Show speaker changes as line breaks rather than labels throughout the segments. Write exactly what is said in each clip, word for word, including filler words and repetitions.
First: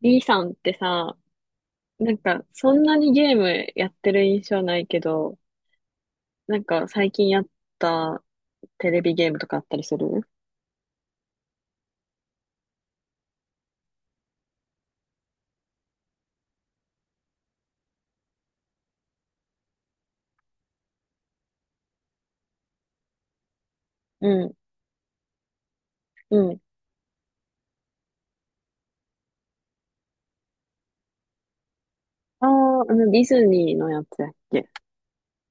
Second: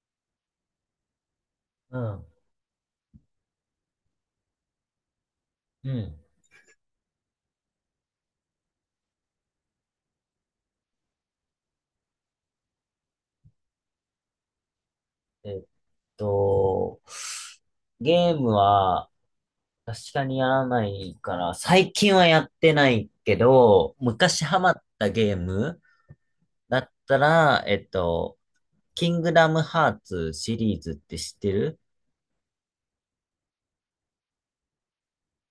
B さんってさ、
う
なん
ん。
かそんなにゲームやってる印象ないけど、
うん。
なんか最近やったテレビゲームとかあったりする？
えっと、ゲームは確かにやらないから、最近はやってないけど、昔
うん、
ハマったゲーム
うん。
だったら、えっと、キングダムハーツシリーズって知ってる？
ああ、あのディズニーのやつやっけ。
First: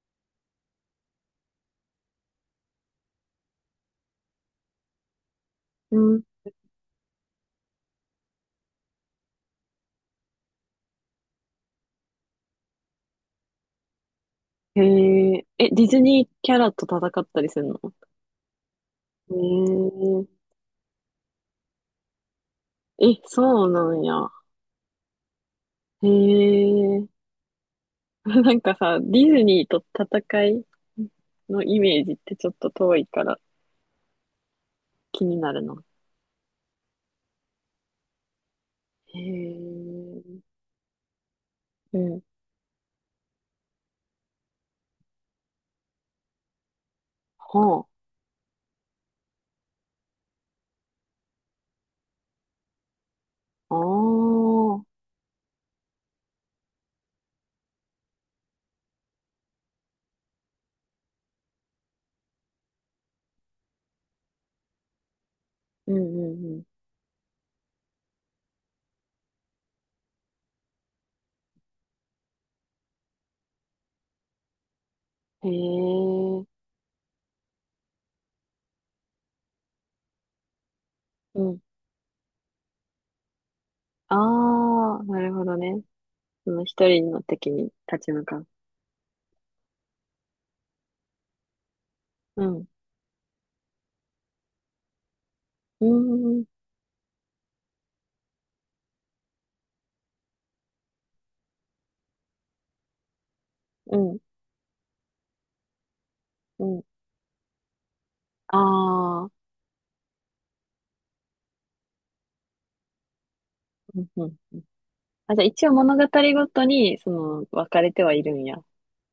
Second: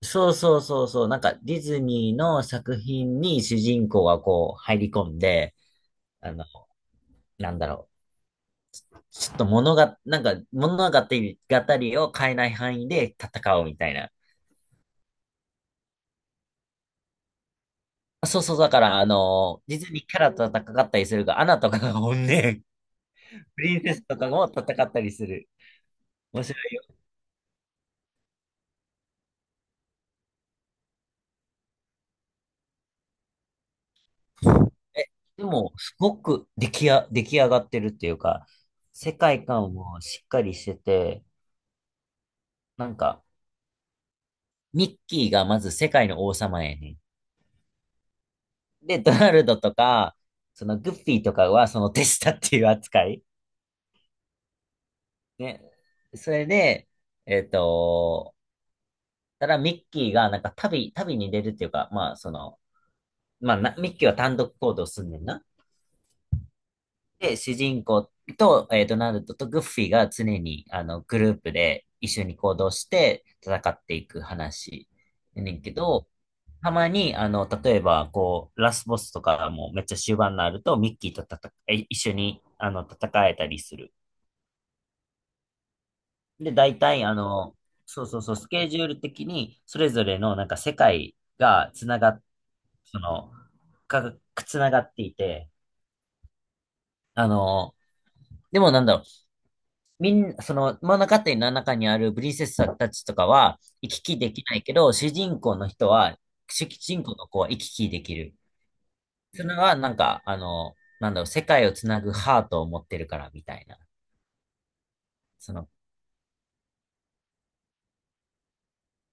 そうそうそうそう、なんかディズニーの作品に主人公がこう入り込んで、
うん。
あの、なんだろう。ちょっと物が、なんか物語、語りを変えない範囲で戦うみたいな。
へえ、え、ディズニーキャラと戦ったりするの？
あそうそう、だから、あ
へ
の、実にキャラと戦ったりするが、アナとかが本ね、
え、え、
プ
そう
リン
な
セス
ん
とか
や。
も戦ったりする。
へ
面白いよ。
え、なんかさ、ディズニーと戦いのイメージってちょっと遠いから
え、
気に
で
なる
も、
の。
すごく出来や、出来上がってるっていうか、世
へ
界観も
え、
しっかりしてて、
うん。
なんか、ミッキーがまず世界の王様やね
はあ。
ん。で、ドナルドとか、そのグッフィーとかはその手下っていう扱い。
ああ、うん
ね。それで、えっと、ただミッキーがなんか旅、旅に出るっていうか、まあ、その、まあな、ミッキーは単独行動すんねんな。
うん
で、主人公と、えー、ドナルドとグッフィーが常に、あの、グループで一緒に行動して戦っていく話や
うん。
ねんけど、
へえ、
たまに、あの、例えば、こう、ラスボスとかもめっちゃ終盤になると、ミッキーと
う
戦
ん。
え、一緒に、あの、戦えたりする。
ああ、なるほどね。そ
で、
の
大
一
体、
人
あ
の敵
の、
に
そ
立
う
ち
そう
向
そう、
かう。
スケジュール的に、それぞれの、なんか、世界がつながっ、
うん。
その、が、つながっていて、
うん、
あの、でもなんだろう、みん、その物語の中にあるプリンセスたちとかは行
う
き
ん、
来できないけど、主人公の人は、
う
主
ん。
人公の子は行き来できる。
ああ、
それはなんか、あの、なんだろう、世界をつなぐハートを持ってるからみたいな。
うん、うん。あ、じゃあ
そ
一
の、
応物語ごとに、その、分かれてはいるんや、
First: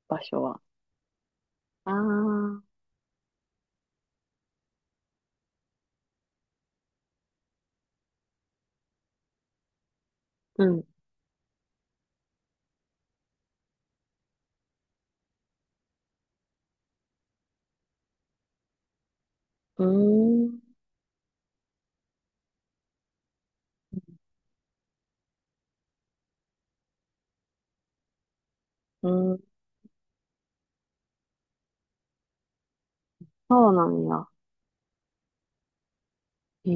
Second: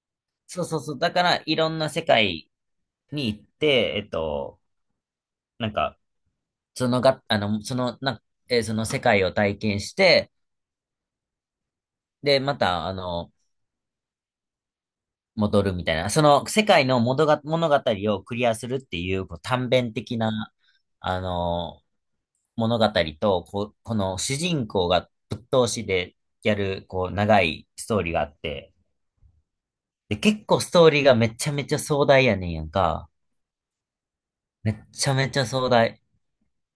場所は。
そうそうそう。だから、いろんな
ああ、
世界
う
に行って、えっと、なんか、そのが、あの、その、な、えーその世界を体験して、
ん。う
で、また、あの、戻るみたいな。その世界の物が、物語をクリアするっていう、こう短編的な、
ん、
あの、物語と、こう、この主人公がぶっ通しでやる、こう、長いストーリーがあって、
うん。
で、結構ストーリーがめちゃめちゃ壮大やねんやんか。
そうなんや。
めっちゃめちゃ壮大。
へ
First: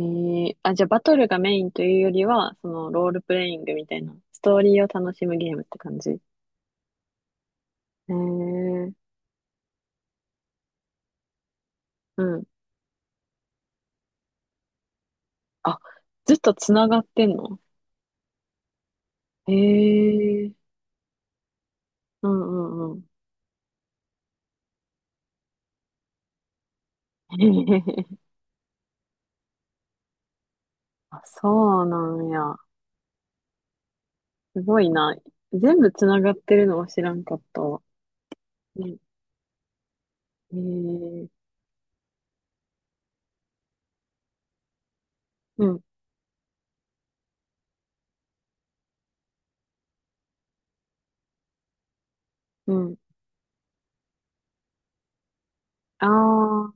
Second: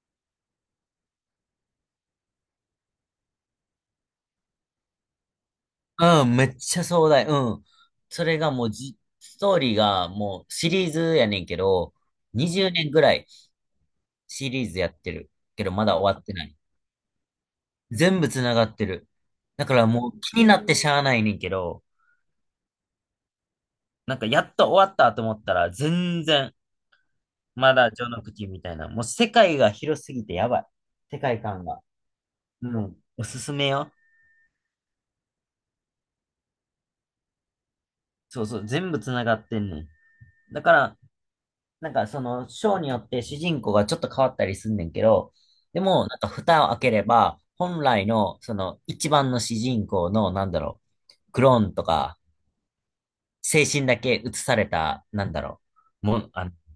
え、あ、じゃあバトルがメインというよりは、その、ロールプレイングみたいな、ストーリーを楽しむゲームって感じ。へ
うん、めっちゃ壮大。うん。それがもう
え、
じ、ストーリーがもうシリーズやねんけど、
うん。
にじゅうねんぐらいシリーズやってるけど、
あ、
まだ終わって
ずっ
な
と
い。
つながってんの？
全部繋がってる。
へ
だからもう気になっ
え、
てしゃあないねんけど、
うんうんうん。
なんかやっと終わったと思ったら、全然、まだ序 の口みたいな。もう世界が広すぎてやばい。世
あ、
界観が。
そうなんや。
うん。おすすめよ。
すごいな。全部つながってるのは知らんかったわ。
そうそう。全
ね、
部繋がってんねん。
え
だから、
ー、
なんかその、章によって主人公がちょっと変わったりすんねんけど、
う
で
ん、
も、なんか蓋を開ければ、本来の、その、一番の主人公の、なんだろう、クローンとか、
うん。
精神だけ移された、なんだろ
あ
う、
あ、
もう、あの
は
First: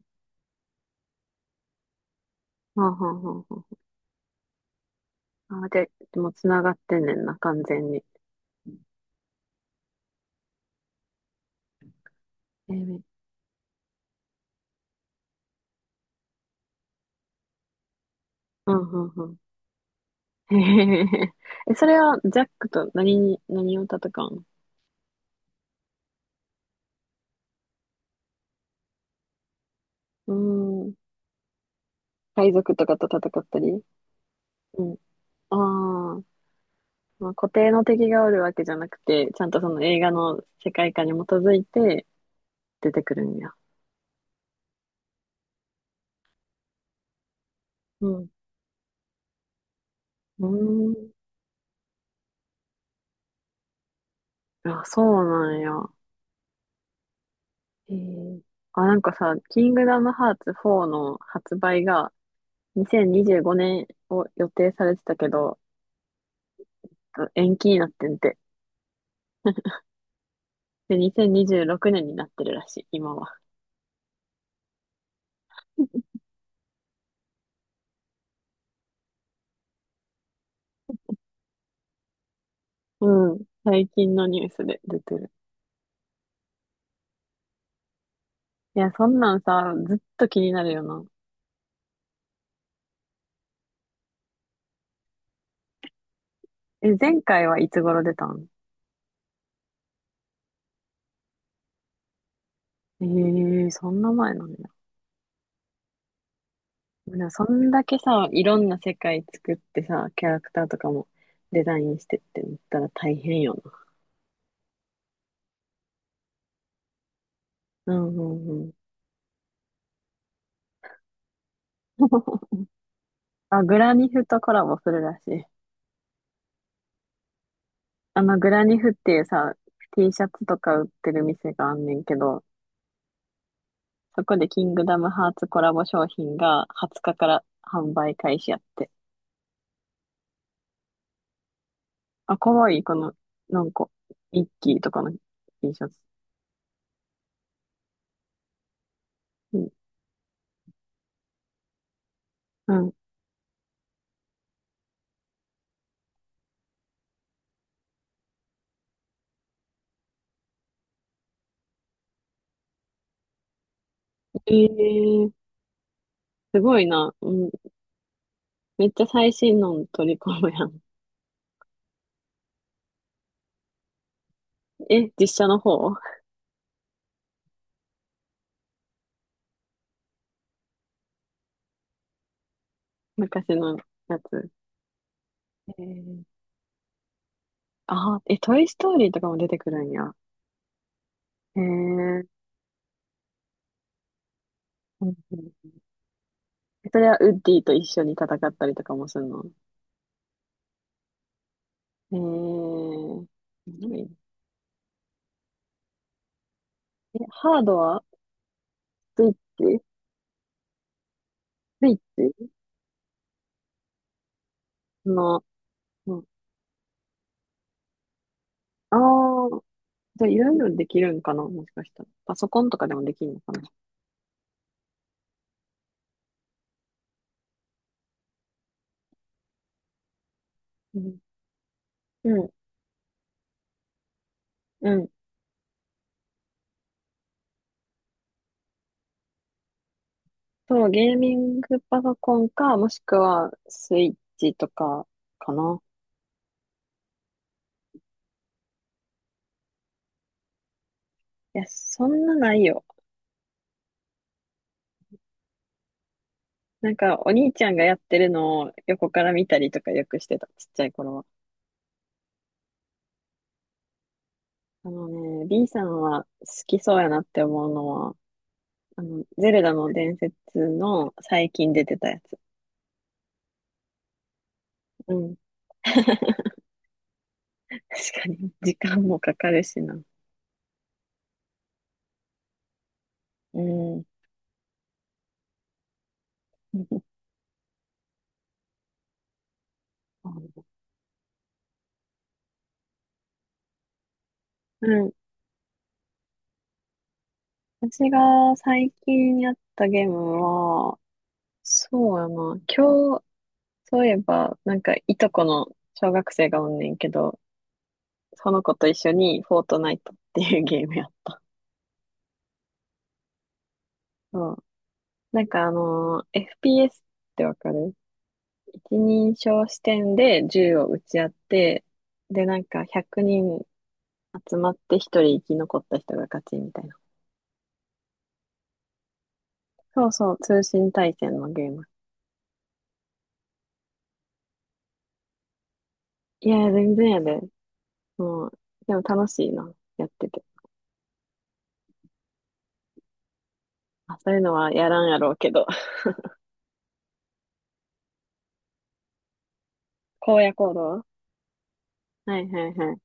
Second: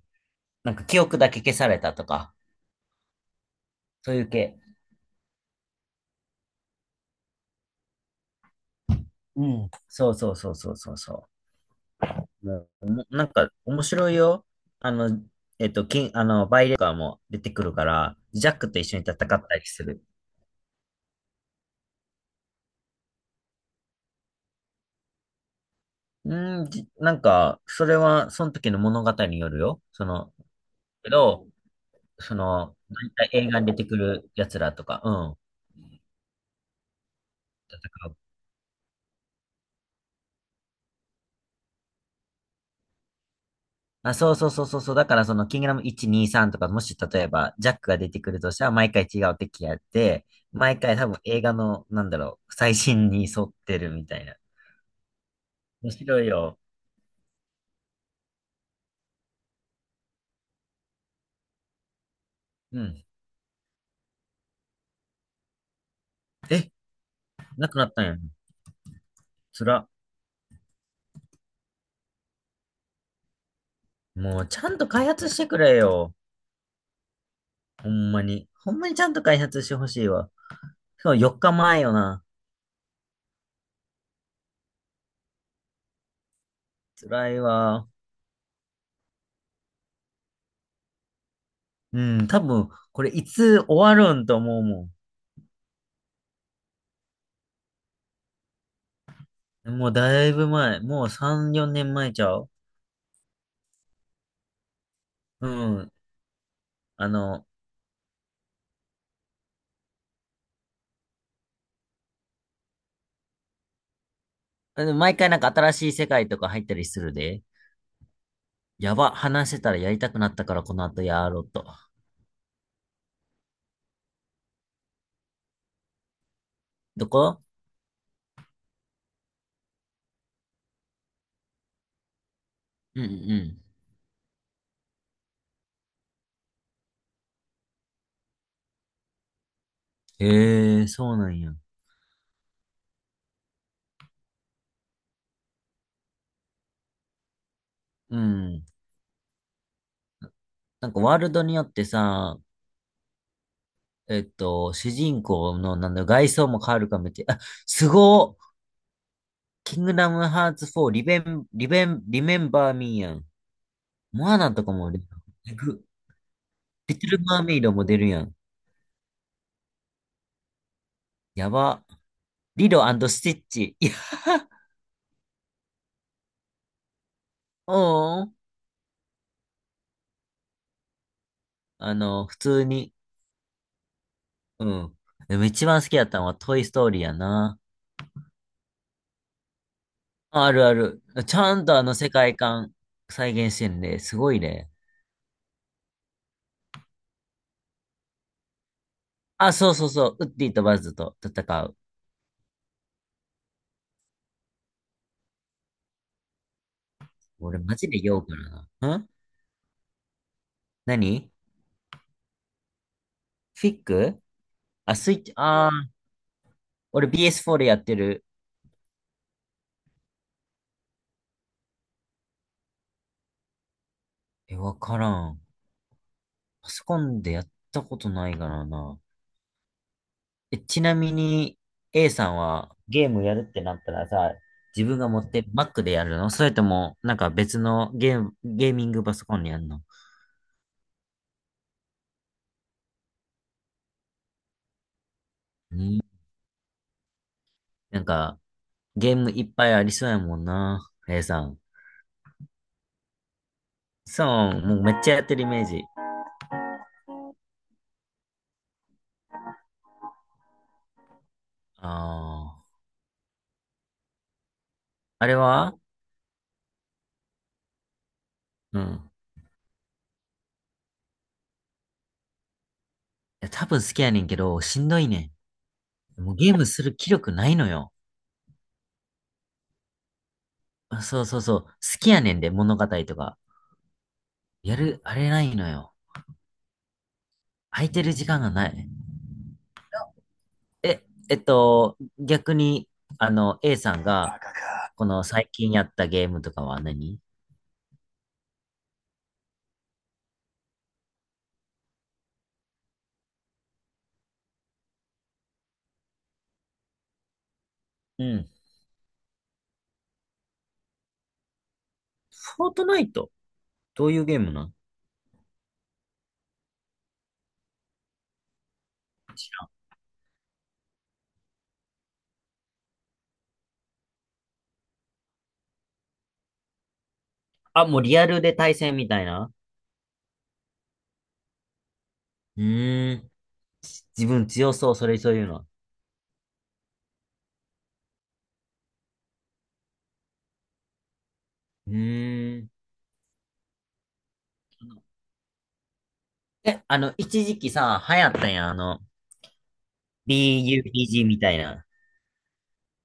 なんか記憶だけ消されたとか、
あ、はあ、はあ、は
そういう系。
あ。あ、で、でもつながってんねんな、完全に。
うん。そうそうそうそうそうそう。もう、
え
お
ー、
もなんか面白いよ。あの、えっと、金、あの、バイレーカーも出てくるから、ジャッ
う
クと一
ん、う
緒に
ん、
戦っ
うん。
たりする。
へへへえ、それは、ジャックと何に、何を戦う？
うん、じなんか、それは、その時の物語によるよ。その、
のうーん。
けど、そ
海賊
の、
とかと
大体
戦っ
映
た
画に出
り。
てくる奴ら
う
と
ん。
か、うん、
ああ。まあ、固定の
戦
敵
う。
がおるわけじゃなくて、ちゃんとその映画の世界観に基づいて出てくるんや。
あ、そうそうそうそうそう。だからその、キングダムいち、に、さんとか、もし例えば、ジャックが
う
出て
ん。
くるとしたら、毎回違う敵やって、毎回多
う
分映画の、なんだろう、最新に沿ってるみたいな。
ーん。あ、そうなんや。
面白いよ。
へえ。あ、なんかさ、キングダムハーツフォーの発売が
うん。
にせんにじゅうごねんを予定されてたけど、
え、
延
な
期
く
に
な
なっ
ったん
て
や。
んて。
つら。
で、にせんにじゅうろくねんにじゅうろくねんになってるらしい、今は。
もう、ちゃんと開発してくれよ。ほんまに。ほんまにちゃんと開発してほしいわ。そう、よっかまえよな。
うん。最近のニュースで出てる。
つらいわ。
いや、そんなんさ、ずっと気になるよな。
うん、多分、これいつ終わるんと思うも
え、前回はいつ頃出たん？
ん。もうだいぶ前。もうさん、よねんまえちゃう？
ええー、そんな前なの？
うん。あ
でもそ
の、
んだけさ、いろんな世界作ってさ、キャラクターとかもデザインしてってなったら大変よ
でも毎回なんか新しい世界とか入ったりするで。
な。うんうんうん。
やば、話してたらやりたくなったからこの後やろうと。
あ、グラニフとコラボするらしい。
どこ？
あの、グラニフっていうさ、T シャツとか売ってる店があんねんけど、
うんうん
そこでキングダムハーツコラボ商品がはつかかから販売開始やって。
うん。へえ、そうなんや。
あ、かわいい、この、なんか、ミッキーとかの T シャツ。
うん。
うん。
なんかワールドによってさ、
うん。
えっと、主人公のなんだ、外装も変わるかもって。あ、すごっ。キングダムハーツフォー、リベン、リベン、リメンバーミーやん。モアナ
え
とかも出る。
ー、
えぐ。
すごい
リト
な。
ル
う
マー
ん。
メイドも出るやん。
めっちゃ最新の取り込むやん。
やば。リロスティッチ。いや、
え、実写の方？
おーん。あの、普通に。
昔のやつ。
うん。でも一
え
番好きだった
ー、
のはトイストーリーやな。
あー、え、トイ・ストーリーとかも出てくるんや。
あるある。ちゃ
へえ。う
んとあの世
ん
界観再現してんで、すごいね。
うん。それはウッディと一緒に戦ったりとかもするの？
あ、そうそうそう。ウッディとバズと戦う。
へえー。何？え、
俺
ハー
マ
ド
ジで
は
酔うからな。ん。
スイッチ
何？
スイッチ
フィックあ、スイッチ。
の、
ああ、
うん、
俺 ビーエスフォー でやってる。
ああ、じゃあいろいろできるんかな、もしかしたら。パソコンとかでもできるのかな？
え、わからん。パソコンでやったことないからな。えちな
う
み
ん。
に、A さ
う
ん
ん。
はゲームやるってなったらさ、自
う
分
ん。
が持ってる Mac でやるの？それとも、なんか別のゲーム、ゲーミングパソコンにやるの？
そう、ゲーミングパソコンか、もしくはスイッチとかか
う
な。
ん、なんか、ゲームいっぱいありそうやもんな、A さ
い
ん。
や、そんなないよ。
そう、もうめっちゃやってるイメージ。
なんか、お兄ちゃんがやってるのを横から見たりとかよくしてた、ちっちゃい頃は。
ああ。
あの
あれ
ね、B
は
さんは好きそうやなって思うのは、
うん。い
あの、ゼルダの伝説の最近出てたやつ。
や、多分好きやねんけど、しんどい
う
ね
ん。
ん。もう
確
ゲームする気力ないのよ。
かに、時間もかかるしな。
あそうそうそう。好きやねんで、物語とか。
うん。
やる、あれないのよ。空いてる時間がない。え、えっと、逆に、あの、A さんが、
う
こ
ん。
の最近やったゲームとかは何？
私が最近やったゲームは、そうやな。今日、そういえば、なんか、いとこの小学生がおんねんけど、
うん。
その子と一緒にフォートナイトっていうゲームやっ。
フォートナイト？どういうゲーム
そう。
なん？
なんかあのー エフピーエス ってわかる？一人称視点で銃を撃ち合って、で、なんかひゃくにん集まって一人生き残った人が勝ちみたいな。
あ、もうリアルで対戦みたいな？
そうそう、通信対戦のゲーム。
うーん。自分強そう、それそういうの。
いや、全然やで。もう、でも楽しいな、やってて。
うーん。
まあ、そういうのはやらんやろうけど。
え、あの、一時期さ、流行ったやん、あの、
荒野行動。
ビーユーピージー みたいな。
はいはいはい。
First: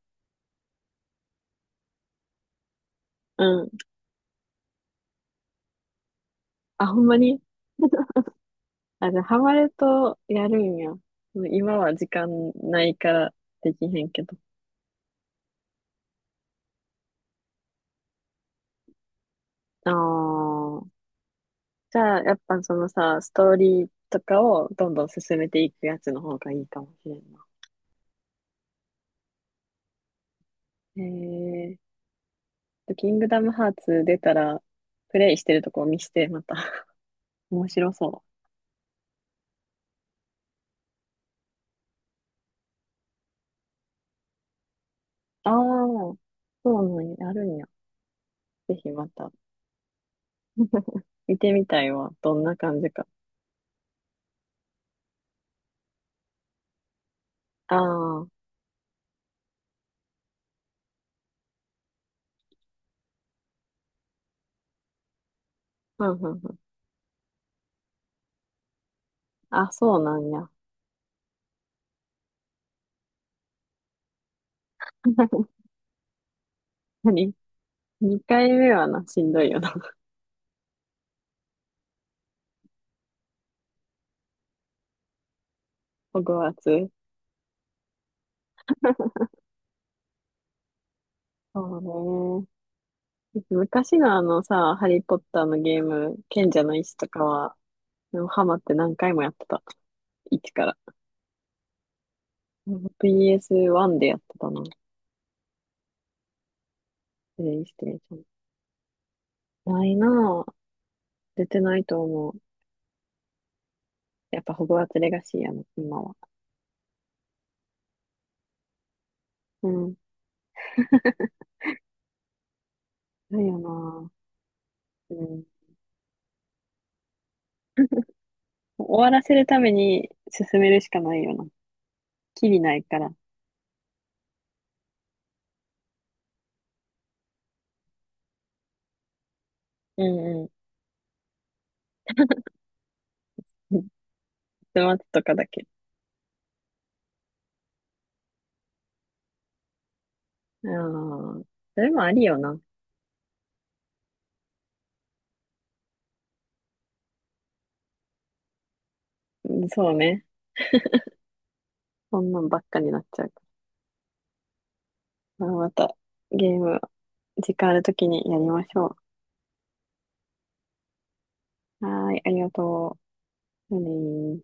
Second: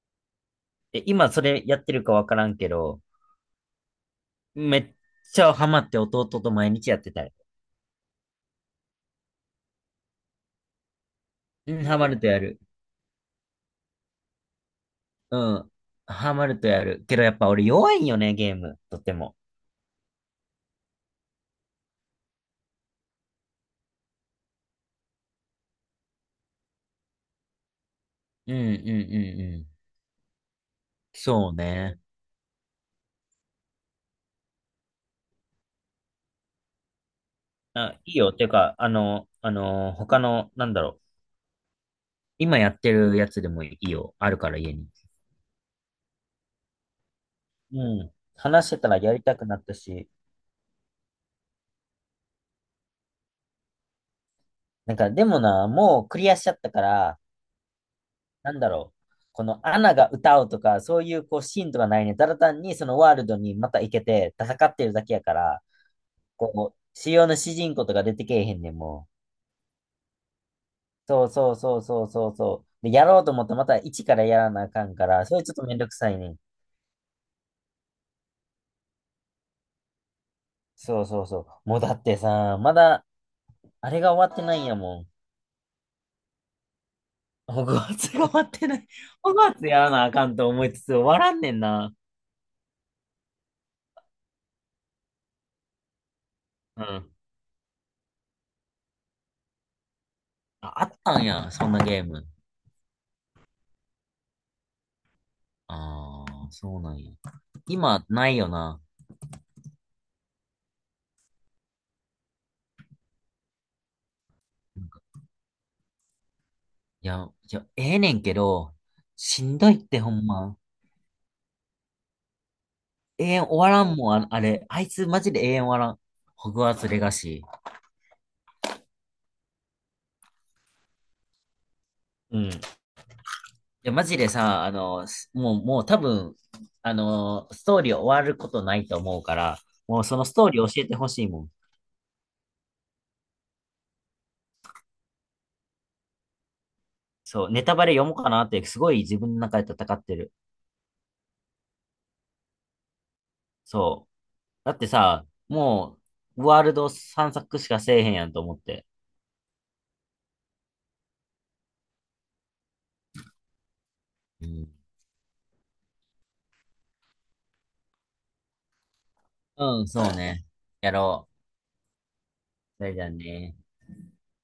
え、今それやってるかわからんけど、
うん。
めっちゃハマって弟と毎
あ、
日や
ほ
っ
ん
て
ま
たよ。
に？あ、じゃあハマるとやるんや。もう
う
今
ん、
は
ハ
時
マる
間
とやる。
ないからできへんけど。
うん。ハマるとやる。けどやっぱ俺弱いんよね、ゲーム。とっても。
ああ。じゃあ、やっぱそのさ、ストーリーとかをどんどん進めていくやつの方がいいかもしれんな。
うんうんうんうん。
へ
そう
え
ね。
ー。キングダムハーツ出たら、プレイしてるとこを見して、また。面白
あ、いい
そ
よ。ていうか、あの、あの、他の、なんだろう、今やってるやつでもいいよ。あるから家に。
う。ああ、そうなんや、あるんや。
う。うん。話し
ぜ
てた
ひ
ら
ま
やり
た、
たくなったし、
見てみたいわ。どんな感じか。
なんか、でもな、もうクリアしちゃったから、
ああ、うん
なんだろう。このアナが歌うとか、そういうこうシーンとかないね。ただ単にそのワールドにまた行けて戦ってるだけやから、
うんうん。
こう、主要の主人公とか出てけえへんねんもう。
あ、そうなんや。
そうそうそうそうそうそう。で、やろうと思ったらまた一からやらなあかんから、それちょっとめんどくさいねん。
何？にかいめはな、しんどいよな。
そうそうそう。もうだってさ、まだ、あれが終わってないんやもん。
ホグワーツ。
ホグワーツが 終わってない。ホグワーツやらなあかんと思いつつ終わらんねんな。
そうね。昔のあのさ、ハリーポッターのゲーム、賢者の
う
石と
ん。
かは、でもハマって何回もやってた。一から。
あ、あったんや、そんなゲーム。
ピーエスワン でやってたな。
ああ、そうなんや。
プレイステーシ
今、
ョン。
ないよな。
ないなぁ。出てないと思う。やっぱホグワーツレガシーやな、今は。
いや、いや、ええねんけど、しん
う
どいっ
ん。
てほんま。永
な
遠
い
終
よ
わらん
な
もん、あ、あれ。あいつ
ぁ。
マ
う
ジで
ん。
永遠終わらん。ホグワーツレガシー。
終わらせるために進めるしかないよな。
う
き
ん。
りないから。
や、マジでさ、あの、すもう、もう多分、あの、ストーリー終わることないと思うから、も
う
うそのスト
ん
ーリー教えてほしいもん。
うん。待つとかだけ。
そう、ネタバレ読もうかなって、すごい自分の中で戦ってる。
ああ。それもありよな。
そう。だってさ、もう、ワールド散策しかせえへんやんと思って。
うん。そうね。そんなんばっかになっちゃうか
うん、
ら。まあまた、ゲーム、時間あるときにやりましょ
うん、そうね。やろ
う。はーい、ありが
う。それ
と
じゃあね。
う。じゃあねー。